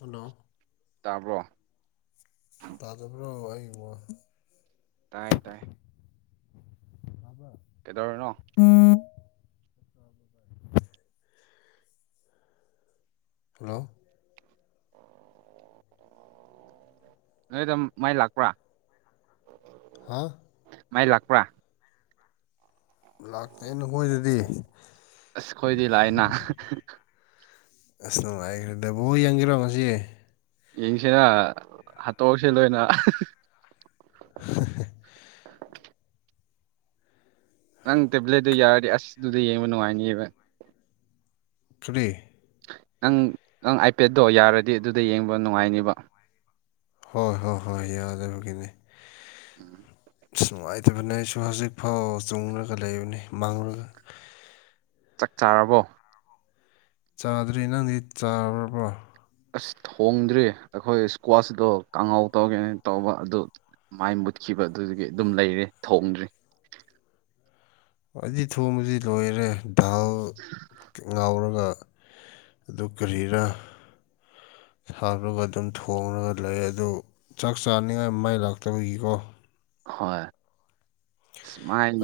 hello ꯇꯥꯕ꯭ꯔꯣ ꯇꯥꯖꯕ꯭ꯔꯣ ꯑꯩꯉ ꯇꯥꯏ ꯇꯥꯏ ꯍꯜꯂꯣ ꯀꯦꯗꯔ ꯅ ꯍꯜꯂꯣ ꯅꯣꯏꯗ ꯃꯥꯏ ꯂꯥꯛꯄ꯭ꯔꯥ ꯍꯥꯥ [unintelligible] ꯃꯥꯏ ꯂꯥꯛꯄ꯭ꯔꯥ ꯂꯥꯛꯇꯦ ꯅꯈꯣꯏꯗꯗꯤ ꯥꯏꯅ [unintelligible] ꯑꯁ ꯅꯨꯡꯉꯥꯏꯈ꯭ꯔꯦꯗꯕꯣ ꯌꯦꯡꯕꯤꯔꯣ ꯉꯁꯤ ꯌꯦꯡꯁꯤꯅ ꯍꯥꯠꯇꯣꯛꯁꯤ ꯂꯣꯏꯅ ꯅꯪ ꯇꯦꯕ꯭ꯂꯦꯠꯇꯨ ꯌꯥꯔꯗꯤ ꯑꯁ ꯑꯗꯨꯗ ꯌꯦꯡꯕ ꯅꯨꯡꯉꯥꯏꯅꯤꯑꯕ ꯀꯔꯤ ꯅꯪ ꯅꯪ ꯑꯥꯏꯄꯦꯗꯠꯇꯣ ꯌꯥꯔꯗꯤ ꯑꯗꯨꯗ ꯌꯦꯡꯕ ꯅꯨꯡꯉꯥꯏꯅꯤꯕ ꯍꯣꯏ ꯍꯣꯏ ꯍꯣꯏ ꯌꯥꯗꯕꯒꯤꯅꯦ ꯎꯝ ꯑꯁ ꯅꯨꯡꯉꯥꯏꯇꯕꯅꯦ ꯑꯩꯁꯨ ꯍꯧꯖꯤꯛ ꯐꯥꯎ ꯆꯨꯡꯉꯒ ꯂꯩꯕꯅꯤ ꯃꯥꯡꯂꯒ ꯆꯥꯛ ꯆꯥꯔꯕꯣ ꯆꯥꯗ꯭ꯔꯤ ꯅꯪꯗꯤ ꯆꯥꯔꯕꯣ ꯑꯁ ꯊꯣꯡꯗ꯭ꯔꯤ ꯑꯩꯈꯣꯏ ꯏꯁꯀ꯭ꯋꯥꯁꯗꯣ ꯀꯍꯥꯎ ꯇꯧꯒꯦꯅ ꯇꯧꯕ ꯑꯗꯨ ꯃꯥꯏ ꯃꯨꯠꯈꯤꯕ ꯑꯗꯨꯒꯤ ꯑꯗꯨꯝ ꯂꯩꯔꯦ ꯊꯣꯡꯗ꯭ꯔꯤ ꯑꯩꯗꯤ ꯊꯣꯡꯕꯁꯤ ꯂꯣꯏꯔꯦ ꯗꯥꯜ ꯉꯥꯎꯔꯒ ꯑꯗꯨ ꯀꯔꯤꯔ ꯁꯥꯄꯒ ꯑꯗꯨꯝ ꯊꯣꯡꯉꯒ ꯂꯩ ꯑꯗꯨ ꯆꯥꯛ ꯆꯥꯅꯤꯡꯉꯥꯏ ꯃꯥꯏ ꯂꯥꯛꯇꯕꯒꯤꯀꯣ ꯍꯣꯏ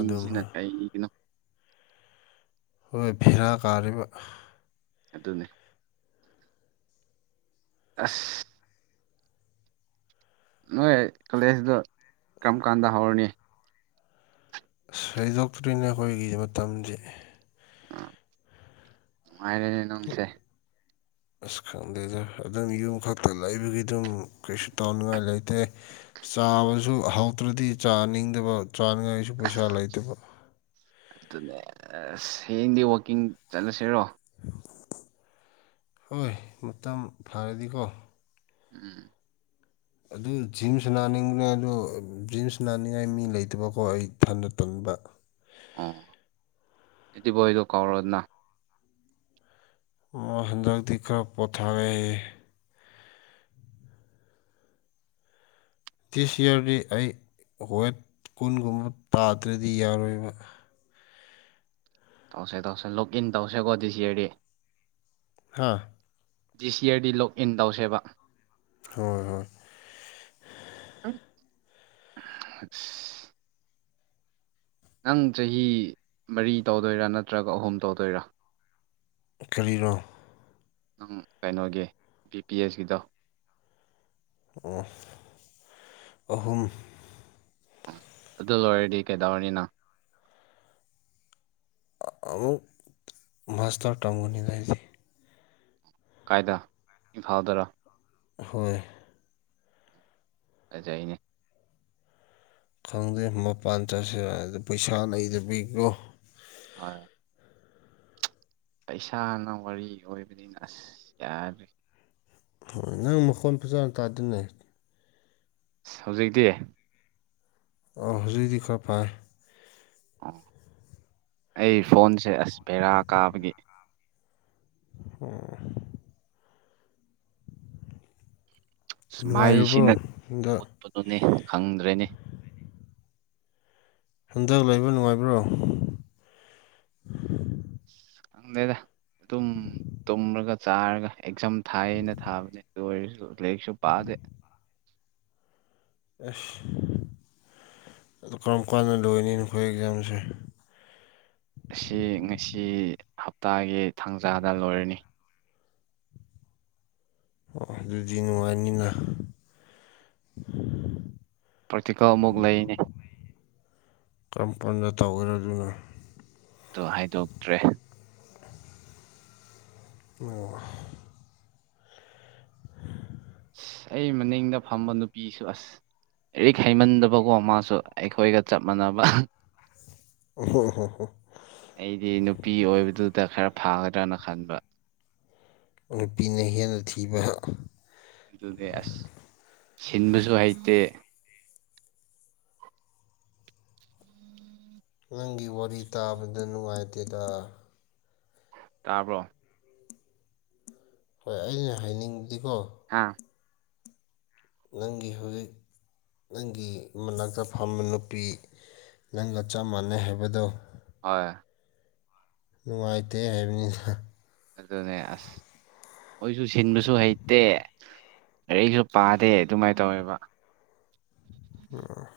ꯑꯗꯨꯝ ꯀꯔꯤꯒꯤꯒꯤꯅꯣ ꯑꯩꯈꯣꯏ ꯚꯦꯔꯥ ꯀꯥꯔꯤꯕ ꯑꯗꯨꯅꯤ ꯑꯁ ꯅꯣꯏ ꯀꯣꯂꯦꯖꯇ ꯀꯔꯝ ꯀꯥꯟꯗ ꯍꯧꯔꯅꯤ ꯁꯣꯏꯗꯣꯛꯇ꯭ꯔꯤꯅ ꯑꯩꯈꯣꯏꯒꯤ ꯃꯇꯝꯗꯤ ꯃꯥꯏꯅꯦ ꯅꯣꯟꯁꯦ ꯑꯁ ꯈꯪꯗꯦꯗ ꯑꯗꯨꯝ ꯌꯨꯝ ꯈꯛꯇ ꯂꯩꯕꯒꯤ ꯑꯗꯨꯝ ꯀꯩꯁꯨ ꯇꯥꯎꯅꯤꯡꯉꯥꯏ ꯂꯩꯇꯦ ꯆꯥꯕꯁꯨ ꯍꯧꯗ꯭ꯔꯗꯤ ꯆꯥꯅꯤꯡꯗꯕ ꯆꯥꯅꯤꯡꯉꯥꯏꯒꯤꯁꯨ ꯄꯩꯁꯥ ꯂꯩꯇꯕ ꯑꯗꯨꯅꯦꯁ ꯍꯌꯦꯡꯗꯤ ꯋꯥꯛꯀꯤꯡ ꯆꯠꯂꯁꯤꯔꯣ ꯍꯣꯏ ꯃꯇꯝ ꯐꯔꯗꯤꯀꯣ ꯎꯝ ꯑꯗꯨ ꯖꯤꯝꯁ ꯅꯥꯅꯤꯡꯕ꯭ꯔꯦ ꯑꯗꯨ ꯖꯤꯝꯁ ꯅꯥꯅꯤꯡꯉꯥꯏ ꯃꯤ ꯂꯩꯇꯕꯀꯣ ꯑꯩ ꯊꯟꯗ ꯇꯟꯕ ꯑꯣ ꯏꯗꯤ ꯕꯣꯏꯗꯣ ꯀꯥꯎꯔꯗꯅ ꯃꯥ ꯍꯟꯗꯛꯇꯤ ꯈꯔ ꯄꯣꯊꯥꯔꯦ ꯗꯤꯁ ꯏꯌꯥꯔꯗꯤ ꯑꯩ ꯋꯦꯠ ꯀꯨꯟꯒꯨꯝꯕ ꯇꯥꯗ꯭ꯔꯗꯤ ꯌꯥꯔꯣꯏꯕ ꯇꯧꯁꯦ ꯇꯧꯁꯦ ꯂꯣꯛ ꯏꯟ ꯇꯧꯁꯦꯀꯣ ꯗꯤ ꯁꯤ ꯑꯗꯤ ꯍꯥꯥ ꯗꯤꯁ ꯌꯥꯔꯗꯤ ꯂꯣꯛ ꯏꯟ ꯇꯧꯁꯦꯕ ꯍꯣꯏ ꯍꯣꯏ [unintelligible] ꯅꯪ ꯆꯍꯤ ꯃꯔꯤ ꯇꯧꯗꯣꯏꯔꯥ ꯅꯠꯇ꯭ꯔꯒ ꯑꯍꯨꯝ ꯇꯧꯗꯣꯏꯔꯥ ꯀꯔꯤꯔꯣ ꯅꯪ ꯀꯩꯅꯣꯒꯤ ꯕꯤ ꯄꯤ ꯑꯦꯁꯀꯤꯗꯣ ꯑꯣ ꯑꯍꯨꯝ ꯑꯗꯨ ꯂꯣꯏꯔꯗꯤ ꯀꯩꯗꯧꯔꯅꯤ ꯅꯪ ꯑꯃꯨꯛ ꯃꯥꯁꯇꯔ ꯇꯝꯒꯅꯤꯗꯥ ꯑꯩꯁꯤ ꯀꯥꯏꯗ ꯏꯝꯐꯥꯜꯗꯔ ꯍꯣꯏ ꯐꯖꯩꯅꯦ ꯈꯪꯗꯦ ꯃꯄꯥꯟ ꯆꯠꯁꯤꯔꯗ ꯄꯩꯁꯥ ꯂꯩꯗꯕꯒꯤꯀꯣ ꯍꯣꯏ ꯄꯩꯁꯥꯅ ꯋꯥꯔꯤ ꯑꯣꯏꯕꯅꯤꯅ ꯑꯁ ꯌꯥꯗ꯭ꯔꯦ ꯍꯣꯏ ꯅꯪ ꯃꯈꯣꯟ ꯐꯖꯥꯅ ꯇꯥꯗꯦꯅꯦ ꯑꯁ ꯍꯧꯖꯤꯛꯇꯤ ꯑꯣ ꯍꯧꯖꯤꯛꯗꯤ ꯈꯔ ꯐꯔꯦ ꯑꯣ ꯑꯩ ꯐꯣꯟꯁꯦ ꯑꯁ ꯕꯦꯔꯥ ꯀꯥꯕꯒꯤ ꯑꯣꯝ ꯑꯁ ꯅꯨꯡꯉꯥꯏꯔꯤꯕ꯭ꯔꯣ ꯃꯥꯏꯁꯤꯅ ꯍꯟꯗꯛ ꯎꯠꯄꯗꯨꯅꯤ ꯈꯪꯗ꯭ꯔꯦꯅꯦ ꯍꯟꯗꯛ ꯂꯩꯕ ꯅꯨꯡꯉꯥꯏꯕ꯭ꯔꯣ ꯈꯪꯗꯦꯗ ꯑꯗꯨꯝ ꯇꯨꯝꯔꯒ ꯆꯥꯔꯒ ꯑꯦꯛꯖꯥꯝ ꯊꯥꯏꯅ ꯊꯥꯕꯅꯤ ꯑꯗꯨ ꯑꯣꯏꯔꯁꯨ ꯂꯥꯏꯔꯤꯛꯁꯨ ꯄꯥꯗꯦ ꯑꯁ ꯑꯗꯨ ꯀꯔꯝ ꯀꯥꯟꯗ ꯂꯣꯏꯅꯤ ꯅꯈꯣꯏ ꯑꯦꯛꯖꯥꯝꯁꯦ ꯑꯁꯤ ꯉꯁꯤ ꯍꯞꯇꯥꯒꯤ ꯊꯥꯡꯖꯥꯗ ꯂꯣꯏꯔꯅꯤ ꯑꯣ ꯑꯗꯨꯗꯤ ꯅꯨꯡꯉꯥꯏꯅꯤꯅ ꯄ꯭ꯔꯦꯛꯇꯤꯀꯦꯜ ꯑꯃꯨꯛ ꯂꯩꯅꯤ ꯀꯔꯝꯀꯥꯟꯗ ꯇꯧꯒꯦꯔ ꯑꯗꯨꯅ ꯑꯗꯨ ꯍꯥꯏꯗꯣꯛꯇ꯭ꯔꯦ ꯑꯣ ꯑꯁ ꯑꯩ ꯃꯅꯤꯡꯗ ꯐꯝꯕ ꯅꯨꯄꯤꯁꯨ ꯑꯁ ꯂꯥꯏꯔꯤꯛ ꯍꯩꯃꯟꯗꯕꯀꯣ ꯃꯥꯁꯨ ꯑꯩꯈꯣꯏꯒ ꯆꯞ ꯃꯥꯟꯅꯕ ꯑꯣꯍꯣ ꯍꯣ ꯍꯣ ꯑꯩꯗꯤ ꯅꯨꯄꯤ ꯑꯣꯏꯕꯗꯨꯗ ꯈꯔ ꯐꯥꯒꯗ꯭ꯔꯅ ꯈꯟꯕ ꯅꯨꯄꯤꯅ ꯍꯦꯟꯅ ꯊꯤꯕ ꯑꯗꯨꯅꯦ ꯑꯁ ꯁꯤꯟꯕꯁꯨ ꯍꯩꯇꯦ ꯅꯪꯒꯤ ꯋꯥꯔꯤ ꯇꯥꯕꯗ ꯅꯨꯡꯉꯥꯏꯇꯦꯗ ꯇꯥꯕ꯭ꯔꯣ ꯍꯣꯏ ꯑꯩꯅ ꯍꯥꯏꯅꯤꯡꯕꯗꯤꯀꯣ ꯍꯥꯥ ꯅꯪꯒꯤ ꯍꯧꯖꯤꯛ ꯅꯪꯒꯤ ꯃꯅꯥꯛꯇ ꯐꯝꯕ ꯅꯨꯄꯤ ꯅꯪꯒ ꯆꯞ ꯃꯥꯟꯅꯩ ꯍꯥꯏꯕꯗꯣ ꯍꯣꯏ ꯅꯨꯡꯉꯥꯏꯇꯦ ꯍꯥꯏꯕꯅꯤꯗ ꯑꯗꯨꯅꯦ ꯑꯁ ꯃꯣꯏꯁꯨ ꯁꯤꯟꯕꯁꯨ ꯍꯩꯇꯦ ꯂꯥꯏꯔꯤꯛꯁꯨ ꯄꯥꯗꯦ ꯑꯗꯨꯃꯥꯏꯅ ꯇꯧꯋꯦꯕ ꯑꯣ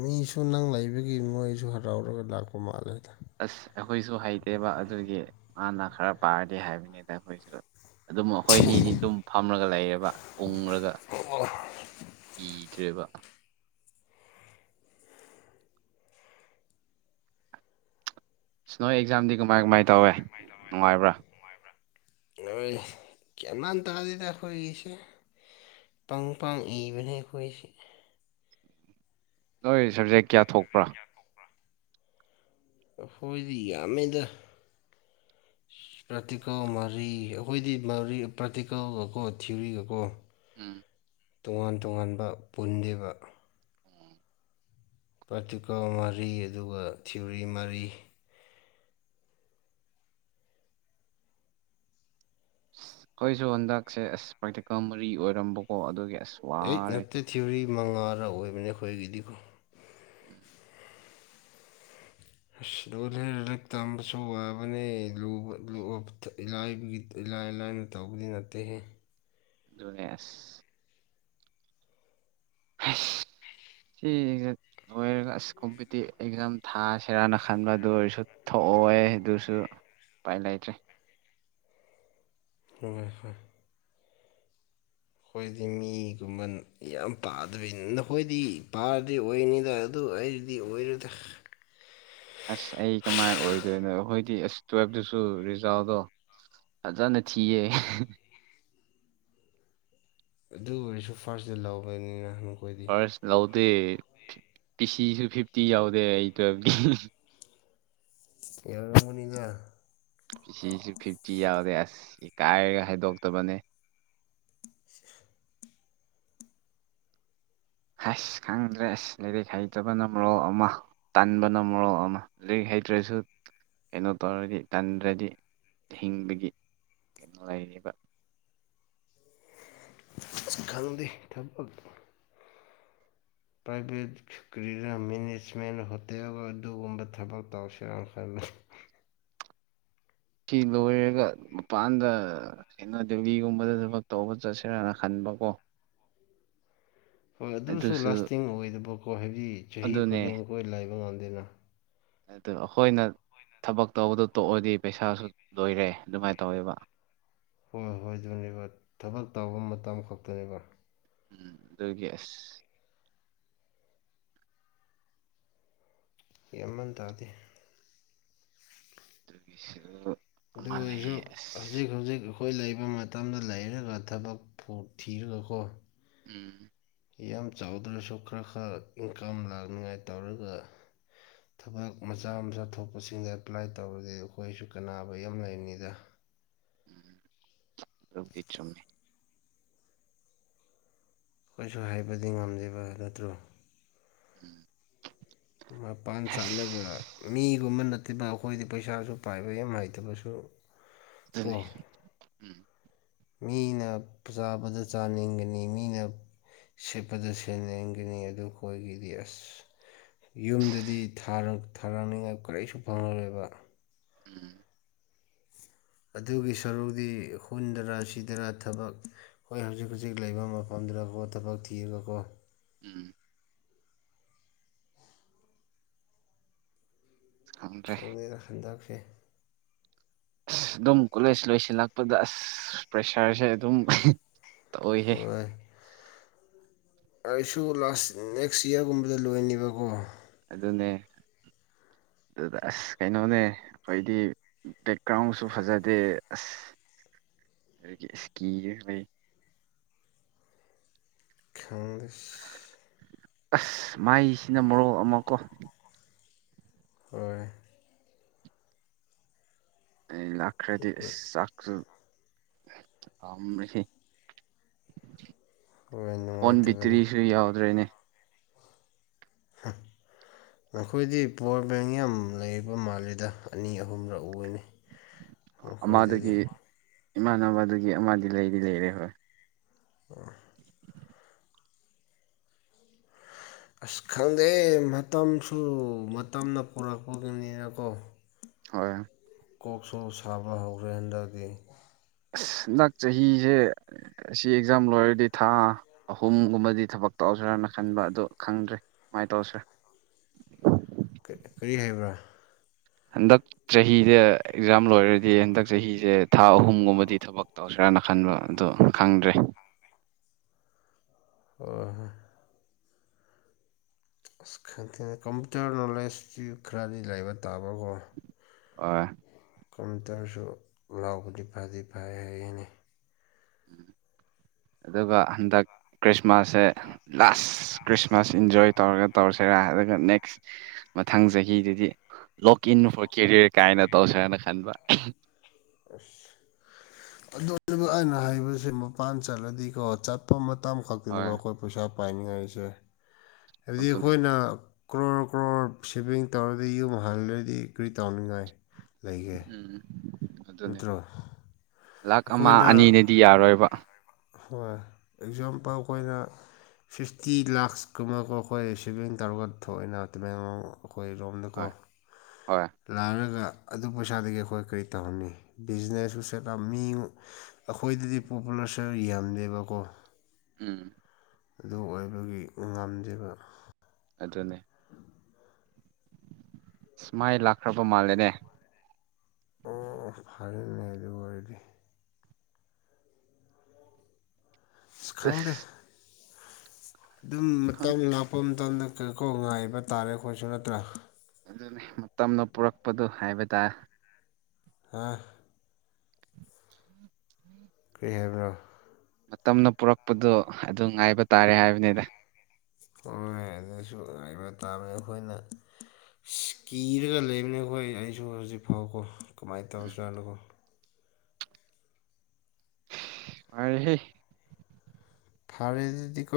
ꯃꯤꯁꯨ ꯅꯪ ꯂꯩꯕꯒꯤ ꯃꯣꯏꯁꯨ ꯍꯔꯥꯎꯔꯒ ꯂꯥꯛꯄ ꯃꯥꯜꯂꯦꯗ ꯑꯁ ꯑꯩꯈꯣꯏꯁꯨ ꯍꯩꯇꯦꯕ ꯑꯗꯨꯒꯤ ꯃꯥꯅ ꯈꯔ ꯄꯥꯔꯗꯤ ꯍꯥꯏꯕꯅꯤꯗ ꯑꯩꯈꯣꯏꯁꯨ ꯑꯗꯨꯝ ꯑꯩꯈꯣꯏꯅꯤꯗꯤ ꯑꯗꯨꯝ ꯐꯝꯃꯒ ꯂꯩꯌꯦꯕ ꯎꯪꯔꯒ ꯏꯗ꯭ꯔꯦꯕ ꯁꯅꯣ ꯑꯦꯛꯖꯥꯝꯗꯤ ꯀꯃꯥꯏ ꯀꯃꯥꯏ ꯇꯧꯋꯦ ꯅꯨꯡꯉꯥꯏꯕ꯭ꯔꯥ ꯅꯣꯏ ꯒ꯭ꯌꯥꯟ ꯃꯦꯟ ꯇꯥꯗꯦꯗ ꯑꯩꯈꯣꯏꯖꯦ ꯄꯪ ꯄꯥꯡ ꯏꯕꯅꯦ ꯑꯩꯈꯣꯏꯁꯦ ꯅꯣꯏ ꯁꯕꯖꯦꯛ ꯀꯌꯥ ꯊꯣꯛꯄ꯭ꯔꯥ ꯑꯩꯈꯣꯏꯗꯤ ꯌꯥꯝꯃꯦꯗ ꯄ꯭ꯔꯥꯛꯇꯤꯀꯜ ꯃꯔꯤ ꯑꯩꯈꯣꯏꯗꯤ ꯃꯔꯤ ꯄ꯭ꯔꯥꯛꯇꯤꯀꯜꯒꯀꯣ ꯊꯤꯌꯔꯤꯒꯀꯣ ꯎꯝ ꯇꯣꯉꯥꯟ ꯇꯣꯉꯥꯟꯕ ꯄꯨꯟꯗꯦꯕ ꯄ꯭ꯔꯥꯛꯇꯤꯀꯜ ꯃꯔꯤ ꯑꯗꯨꯒ ꯊꯤꯑꯣꯔꯤ ꯃꯔꯤ ꯑꯁ ꯑꯩꯈꯣꯏꯁꯨ ꯍꯟꯗꯛꯁꯦ ꯑꯁ ꯄ꯭ꯔꯦꯇꯤꯀꯦꯜ ꯃꯔꯤ ꯑꯣꯏꯔꯝꯕꯀꯣ ꯑꯗꯨꯒꯤ ꯑꯁ ꯑꯩꯠ ꯋꯥꯔꯦ ꯅꯠꯇ ꯊꯤꯑꯣꯔꯤ ꯃꯉꯥꯔ ꯑꯣꯏꯕꯅꯦ ꯑꯩꯈꯣꯏꯒꯤꯗꯤꯀꯣ ꯑꯁ ꯂꯣ ꯍꯦ ꯂꯥꯏꯔꯤꯛ ꯇꯝꯕꯁꯨ ꯋꯥꯕꯅꯦ ꯏꯂꯥꯏꯒꯤ ꯏꯂꯥꯏ ꯂꯥꯏꯅ ꯇꯧꯕꯗꯤ ꯅꯠꯇꯦꯍꯦ ꯗꯨꯅꯦ ꯑꯁ [unintelligible] ꯂꯣꯏꯔꯒ ꯑꯁ ꯀꯣꯝꯄꯤꯇꯤꯚ ꯑꯦꯛꯖꯥꯝ ꯊꯥꯁꯤꯔꯥꯅ ꯈꯟꯕ ꯑꯗꯨ ꯑꯣꯏꯔꯁꯨ ꯊꯣꯛꯑꯣ ꯌꯦ ꯑꯗꯨꯁꯨ ꯎꯄꯥꯏ ꯂꯩꯇ꯭ꯔꯦ ꯍꯣꯏ ꯍꯣꯏ ꯑꯩꯈꯣꯏꯗꯤ ꯃꯤꯒꯨꯝꯕꯟ ꯌꯥꯝ ꯄꯥꯗꯕꯤꯅꯤ ꯅꯈꯣꯏꯗꯤ ꯄꯥꯔꯗꯤꯗꯤ ꯑꯣꯏꯅꯤꯗ ꯑꯗꯨ ꯑꯩꯗꯤ ꯑꯣꯏꯔꯨꯗ꯭ꯔ ꯑꯁ ꯑꯩ ꯀꯃꯥꯏꯅ ꯑꯣꯏꯗꯣꯏꯅꯣ ꯑꯩꯈꯣꯏꯗꯤ ꯑꯁ ꯇꯨꯌꯦꯦꯜꯞꯇꯁꯨ ꯔꯤꯖꯥꯜꯗꯣ ꯐꯖꯅ ꯊꯤꯌꯦ ꯑꯗꯨ ꯑꯣꯏꯔꯁꯨ ꯐꯥꯔꯁ ꯗꯦ ꯂꯧꯕꯅꯤꯅꯪ ꯐꯥꯔꯁ ꯂꯧꯗꯦ ꯄꯤ ꯁꯤꯁꯨ ꯐꯤꯐꯇꯤ ꯌꯥꯎꯗꯦ ꯑꯩ ꯇꯨꯋꯦꯜꯐꯀꯤ ꯌꯧꯔꯝꯒꯅꯤꯗ ꯤ ꯁꯤꯁꯨ ꯐꯤꯐꯇꯤ ꯌꯥꯎꯔꯦ ꯑꯁ ꯏ ꯀꯥꯏꯔꯒ ꯍꯥꯏꯗꯣꯛꯇꯕꯅꯦ ꯍꯁ ꯈꯪꯗ꯭ꯔꯦ ꯑꯁ ꯂꯩꯥꯏꯔꯤꯛ ꯍꯩꯇꯕ ꯅ ꯃꯔꯔꯣ ꯑꯃ ꯇꯥꯟꯕꯅ ꯃꯣꯔꯣꯛ ꯑꯃ ꯂꯤꯛ ꯍꯩꯇ꯭ꯔꯁꯨ ꯀꯩꯅꯣ ꯇꯧꯔꯗꯤ ꯇꯟꯗ꯭ꯔꯗꯤ ꯍꯤꯡꯕꯒꯤ ꯀꯩꯅꯣ ꯂꯩꯔꯤꯕ ꯈꯪꯗꯦ ꯊꯕꯛ ꯄ꯭ꯔꯥꯏꯚꯦꯠ ꯀꯔꯤꯗ ꯃꯦꯅꯦꯖꯃꯦꯟ ꯍꯣꯇꯦꯜ ꯑꯗꯨꯒꯨꯝꯕ ꯊꯕꯛ ꯇꯧꯁꯤꯔ ꯈꯜ ꯐꯤ ꯂꯣꯏꯔꯒ ꯃꯄꯥꯟꯗ ꯀꯩꯅ ꯗꯦꯜꯂꯤꯒꯨꯝꯕꯗ ꯊꯕꯛ ꯇꯧꯕ ꯆꯠꯁꯤꯔꯥꯅ ꯈꯟꯕ ꯀꯣ ꯍꯣꯏ ꯑꯗꯨꯁꯨ ꯂꯥꯁꯇꯤꯡ ꯑꯣꯏꯗꯕꯀꯣ ꯍꯥꯏꯕꯗꯤ ꯆꯍꯤ ꯑꯗꯨꯅꯦ ꯈꯨꯗꯤꯡ ꯀꯣꯏ ꯂꯥꯏꯕ ꯉꯝꯗꯦꯅ ꯑꯗꯨ ꯑꯩꯈꯣꯏꯅ ꯊꯕꯛ ꯇꯧꯕꯗꯣ ꯇꯣꯛꯑꯗꯤ ꯄꯩꯁꯥꯁꯨ ꯂꯣꯏꯔꯦ ꯑꯗꯨꯃꯥꯏꯅ ꯇꯧꯋꯦꯕ ꯍꯣꯏ ꯍꯣꯏ ꯑꯗꯨꯅꯦꯕ ꯊꯕꯛ ꯇꯧꯕ ꯃꯇꯝ ꯈꯛꯇꯅꯦꯕ ꯎꯝ ꯑꯗꯨꯒꯤ ꯑꯁ ꯑꯩ ꯌꯥꯝꯃꯟ ꯇꯥꯗꯦ ꯒꯤꯁꯨ ꯑꯗꯨ ꯑꯣꯏꯔꯁꯨ ꯍꯧꯖꯤꯛ ꯍꯧꯖꯤꯛ ꯑꯩꯈꯣꯏ ꯂꯩꯕ ꯃꯇꯝꯗ ꯂꯩꯔꯒ ꯊꯕꯛ ꯐ ꯊꯤꯔꯒꯀꯣ ꯎꯝ ꯌꯥꯝ ꯆꯥꯎꯗ꯭ꯔꯁꯨ ꯈꯔ ꯈꯔ ꯏꯟꯀꯥꯝ ꯂꯥꯛꯅꯤꯉꯥꯏ ꯇꯧꯔꯒ ꯊꯕꯛ ꯃꯆꯥ ꯃꯆꯥ ꯊꯣꯛꯄꯁꯤꯡꯗ ꯑꯦꯄ꯭ꯂꯥꯏ ꯇꯧꯔꯗꯤ ꯑꯩꯈꯣꯏꯁꯨ ꯀꯅꯥꯕ ꯌꯥꯝ ꯂꯩꯔꯤꯅꯤꯗ ꯎꯝ ꯆꯨꯝꯃꯤ ꯑꯩꯈꯣꯏꯁꯨ ꯍꯥꯏꯕꯗꯤ ꯉꯝꯗꯕ ꯅꯠꯇ꯭ꯔꯣ ꯎꯝ ꯃꯄꯥꯟ ꯑꯁ ꯆꯥꯂꯒ ꯃꯤꯒꯨꯝꯕꯅ ꯕ ꯑꯩꯈꯣꯏꯗꯤ ꯄꯩꯁꯥꯁꯨ ꯄꯥꯏꯕ ꯌꯥꯝ ꯅꯨꯡꯉꯥꯏꯇꯕꯁꯨ ꯀꯣ ꯑꯗꯨꯅꯤ ꯎꯝ ꯃꯤꯅ ꯆꯥꯕꯗ ꯆꯥꯅꯤꯡꯒꯅꯤ ꯃꯤꯅ ꯁꯤꯠꯄꯗ ꯁꯦꯜ ꯌꯦꯦꯡꯒꯅꯤ ꯑꯗꯨ ꯀꯣꯏꯒꯤꯗꯤ ꯑꯁ ꯌꯨꯝꯗꯗꯤ ꯊꯥꯔꯥꯡꯅꯤꯡꯉꯥꯏ ꯀꯔꯤꯁꯨ ꯐꯪꯉꯔꯣꯏꯕ ꯎꯝ ꯑꯗꯨꯒꯤ ꯁꯔꯨꯛꯗꯤ ꯍꯨꯟꯗꯔꯥ ꯁꯤꯗꯔꯥ ꯊꯕꯛ ꯍꯣꯏ ꯍꯧꯖꯤꯛ ꯍꯧꯖꯤꯛ ꯂꯩꯕ ꯃꯐꯝꯗꯨꯗꯀꯣ ꯊꯕꯛ ꯊꯤꯔꯒꯀꯣ ꯎꯝ ꯈꯪꯗ꯭ꯔꯦ ꯈꯪꯅꯔ ꯍꯟꯗꯛꯁꯦ ꯑꯁ ꯑꯗꯨꯝ ꯀꯣꯂꯦꯖ ꯂꯣꯏꯁꯤꯜꯂꯛꯄꯗ ꯑꯁ ꯄ꯭ꯔꯦꯁꯔꯁꯦ ꯑꯗꯨꯝ ꯇꯧꯏꯍꯦ ꯑꯣꯏꯣꯏ ꯑꯩꯁꯨ ꯂꯥꯁ ꯅꯦꯛꯁ ꯏꯌꯥꯔꯒꯨꯝꯕꯗ ꯂꯣꯏꯅꯦꯕꯀꯣ ꯑꯗꯨꯅꯦ ꯑꯗꯨꯗ ꯑꯁ ꯀꯩꯅꯣꯅꯦ ꯑꯩꯈꯣꯏꯗꯤ ꯕꯦꯛꯒ꯭ꯔꯥꯎꯟꯁꯨ ꯐꯖꯗꯦ ꯑꯁ ꯑꯗꯒꯤ ꯏꯁꯀꯤꯗꯨ ꯂꯩ ꯈꯪꯗꯁ ꯑꯁ ꯃꯥꯏꯁꯤꯅ ꯃꯣꯔꯣꯛ ꯑꯃ ꯀꯣ ꯍꯣꯏ ꯑꯩ ꯂꯥꯛꯈ꯭ꯔꯗꯤ ꯑꯥꯛ ꯑ ꯍꯣꯏ ꯐꯣꯟ ꯅꯨꯡꯉꯥꯏꯇꯕꯅꯤ ꯕꯦꯇꯔꯤꯁꯨ ꯌꯥꯎꯗ꯭ꯔꯦꯅꯦ ꯍ ꯅꯈꯣꯏꯗꯤ ꯄꯋꯥꯔ ꯕꯦꯡ ꯌꯥꯝ ꯂꯩꯕ ꯃꯥꯜꯂꯤꯗ ꯑꯅꯤ ꯑꯍꯨꯝꯂꯛꯎꯅꯤ ꯑꯃꯗꯨꯒꯤ ꯏꯃꯥꯟꯅꯕꯗꯨꯒꯤ ꯑꯃꯗꯤ ꯂꯩꯗꯤ ꯂꯩꯔꯦ ꯍꯣꯏ ꯑꯣ ꯑꯁ ꯈꯪꯗꯦ ꯃꯇꯝꯁꯨ ꯃꯇꯝꯅ ꯄꯨꯔꯛꯄꯒꯤꯅꯤꯅꯀꯣ ꯍꯣꯏ ꯀꯣꯛꯁꯨ ꯁꯥꯕ ꯍꯧꯈ꯭ꯔꯦ ꯍꯟꯗꯛꯇꯤ ꯍꯟꯗꯛ ꯆꯍꯤꯁꯦ ꯑꯁꯤ ꯑꯦꯛꯖꯥꯝ ꯂꯣꯏꯔꯗꯤ ꯊꯥ ꯑꯍꯨꯝꯒꯨꯝꯕꯗꯤ ꯊꯕꯛ ꯇꯧꯁꯤꯔꯥꯅ ꯈꯟꯕ ꯑꯗꯨ ꯈꯪꯗ꯭ꯔꯦ ꯁꯨꯃꯥꯏ ꯇꯧꯁꯦ ꯀꯔꯤ ꯍꯥꯏꯕ꯭ꯔꯥ ꯍꯟꯗꯛ ꯆꯍꯤꯗ ꯑꯦꯛꯖꯥꯝ ꯂꯣꯏꯔꯗꯤ ꯍꯟꯗꯛ ꯆꯍꯤꯁꯦ ꯊꯥ ꯑꯍꯨꯝꯒꯨꯝꯕꯗꯤ ꯊꯕꯛ ꯇꯧꯁꯔꯥꯅ ꯈꯟꯕ ꯑꯗꯨ ꯈꯪꯗ꯭ꯔꯦ ꯑꯍꯥ ꯑꯁ ꯈꯊꯦꯡꯅ ꯀꯝꯄꯨꯇꯔ ꯅꯣꯂꯦꯖꯇ ꯈꯔꯗꯤ ꯂꯩꯕ ꯇꯥꯕꯀꯣ ꯑꯣ ꯀꯝꯇꯔꯁꯨ ꯂꯥꯎꯕꯗꯤ ꯐꯗꯤ ꯐꯩ ꯍꯥꯏꯅꯤ ꯑꯗꯨꯒ ꯍꯟꯗꯛ ꯈ꯭ꯔꯤꯁꯃꯥꯁꯁꯦ ꯂꯥꯁ ꯈ꯭ꯔꯤꯁꯃꯥꯁ ꯏꯟꯖꯣꯏ ꯇꯧꯔꯒ ꯇꯧꯁꯤꯔꯥ ꯑꯗꯨꯒ ꯅꯦꯛꯁ ꯃꯊꯪ ꯆꯍꯤꯗꯨꯗꯤ ꯂꯣꯛ ꯏꯟ ꯐꯣꯔ ꯀꯦꯔꯤꯌꯔ ꯀꯥꯏꯅ ꯇꯧꯁꯦꯅ ꯈꯟꯕ ꯑꯁ ꯑꯗꯨ ꯑꯩꯅ ꯍꯥꯏꯕꯁꯦ ꯃꯄꯥꯟ ꯆꯠꯂꯗꯤꯀꯣ ꯆ ꯃꯐꯝ ꯃꯇꯝꯇꯥ ꯍꯣꯏ ꯈꯛꯇꯅꯦꯕ ꯑꯩꯈꯣꯏ ꯄꯩꯁꯥ ꯄꯥꯏꯅꯤꯡꯉꯥꯏꯁꯦ ꯍꯥꯏꯕꯗꯤ ꯑꯗꯨꯅꯤ ꯑꯩꯈꯣꯏꯅ ꯀ꯭ꯔꯣꯔ ꯀ꯭ꯔꯣꯔ ꯁꯦꯚꯤꯡ ꯇꯧꯔꯗꯤ ꯌꯨꯝ ꯍꯜꯂꯗꯤ ꯀꯨꯔꯤ ꯇꯥꯎꯅꯤꯡꯉꯥꯏ ꯂꯩꯒꯦ ꯎꯝ ꯑꯗꯨꯅꯦ ꯅꯠꯇ꯭ꯔꯣ ꯂꯥꯛ ꯑꯃ ꯑꯩꯈꯣꯏꯅ ꯑꯅꯤꯅꯗꯤ ꯌꯥꯔꯣꯏꯕ ꯍꯣꯏ ꯑꯦꯛꯖꯥꯝꯄꯜ ꯑꯩꯈꯣꯏꯅ ꯐꯤꯐꯇꯤ ꯂꯥꯛꯁ ꯀꯨꯝꯕꯒꯣ ꯑꯩꯈꯣꯏ ꯁꯤꯦꯚꯤꯡ ꯇꯧꯔꯒ ꯊꯣꯛꯑꯏꯅ ꯇꯃꯥꯏꯅꯡ ꯍꯣꯏ ꯑꯩꯈꯣꯏꯔꯣꯝꯗꯀꯣ ꯍꯣꯏ ꯂꯥꯔꯒ ꯑꯗꯨ ꯄꯩꯁꯥꯗꯒꯤ ꯑꯩꯈꯣꯏ ꯀꯔꯤ ꯇꯧꯍꯟꯅꯤ ꯕꯤꯖꯤꯅꯦꯁꯁꯨ ꯁꯦꯠꯇ ꯃꯤ ꯑꯩꯈꯣꯏꯗꯗꯤ ꯄꯣꯄꯨꯂꯔꯁꯟ ꯌꯥꯝꯗꯦꯕꯀꯣ ꯎꯝ ꯑꯗꯨ ꯑꯣꯏꯕꯒꯤ ꯉꯝꯗꯕ ꯑꯗꯨꯅꯦ ꯁꯃꯥꯏ ꯂꯥꯛꯈ꯭ꯔꯕ ꯃꯥꯜꯂꯦꯅꯦ ꯑꯣ ꯑꯣ ꯐꯔꯅꯦ ꯑꯗꯨ ꯑꯣꯏꯔꯗꯤ ꯑꯁ ꯈꯥꯥꯪꯗꯦ ꯑꯗꯨꯝ ꯃꯇꯝ ꯂꯥꯛꯄ ꯃꯇꯝꯗ ꯀꯩꯀꯣ ꯉꯥꯏꯕ ꯇꯥꯔꯦ ꯑꯩꯈꯣꯏꯁꯨ ꯅꯠꯇ꯭ꯔꯥ ꯑꯗꯨꯅꯤ ꯃꯇꯝꯅ ꯄꯨꯔꯛꯄꯗꯣ ꯍꯥꯏꯕ ꯇꯥꯔꯦ ꯍꯥꯥ ꯀꯔꯤ ꯍꯥꯏꯕ꯭ꯔꯥ ꯃꯇꯝꯅ ꯄꯨꯔꯛꯄꯗꯣ ꯑꯗꯨ ꯉꯥꯏꯕ ꯇꯥꯔꯦ ꯍꯥꯏꯕꯅꯤꯗ ꯍꯣꯏ ꯑꯗꯨꯁꯨ ꯍꯥꯏꯕ ꯇꯥꯃꯦ ꯑꯩꯈꯣꯏꯅ ꯁꯤꯁ ꯀꯤꯔꯒ ꯂꯩꯕꯅꯈꯣꯏ ꯑꯩꯁꯨ ꯍꯧꯖꯤꯛ ꯐꯥꯎꯀꯣ ꯀꯃꯥꯏꯅ ꯇꯧꯔꯖꯥꯠꯅꯣꯀꯣ ꯅꯨꯉꯥꯏꯔꯦꯍꯦ ꯐꯥꯔꯦꯗꯨꯗꯤ ꯀꯣ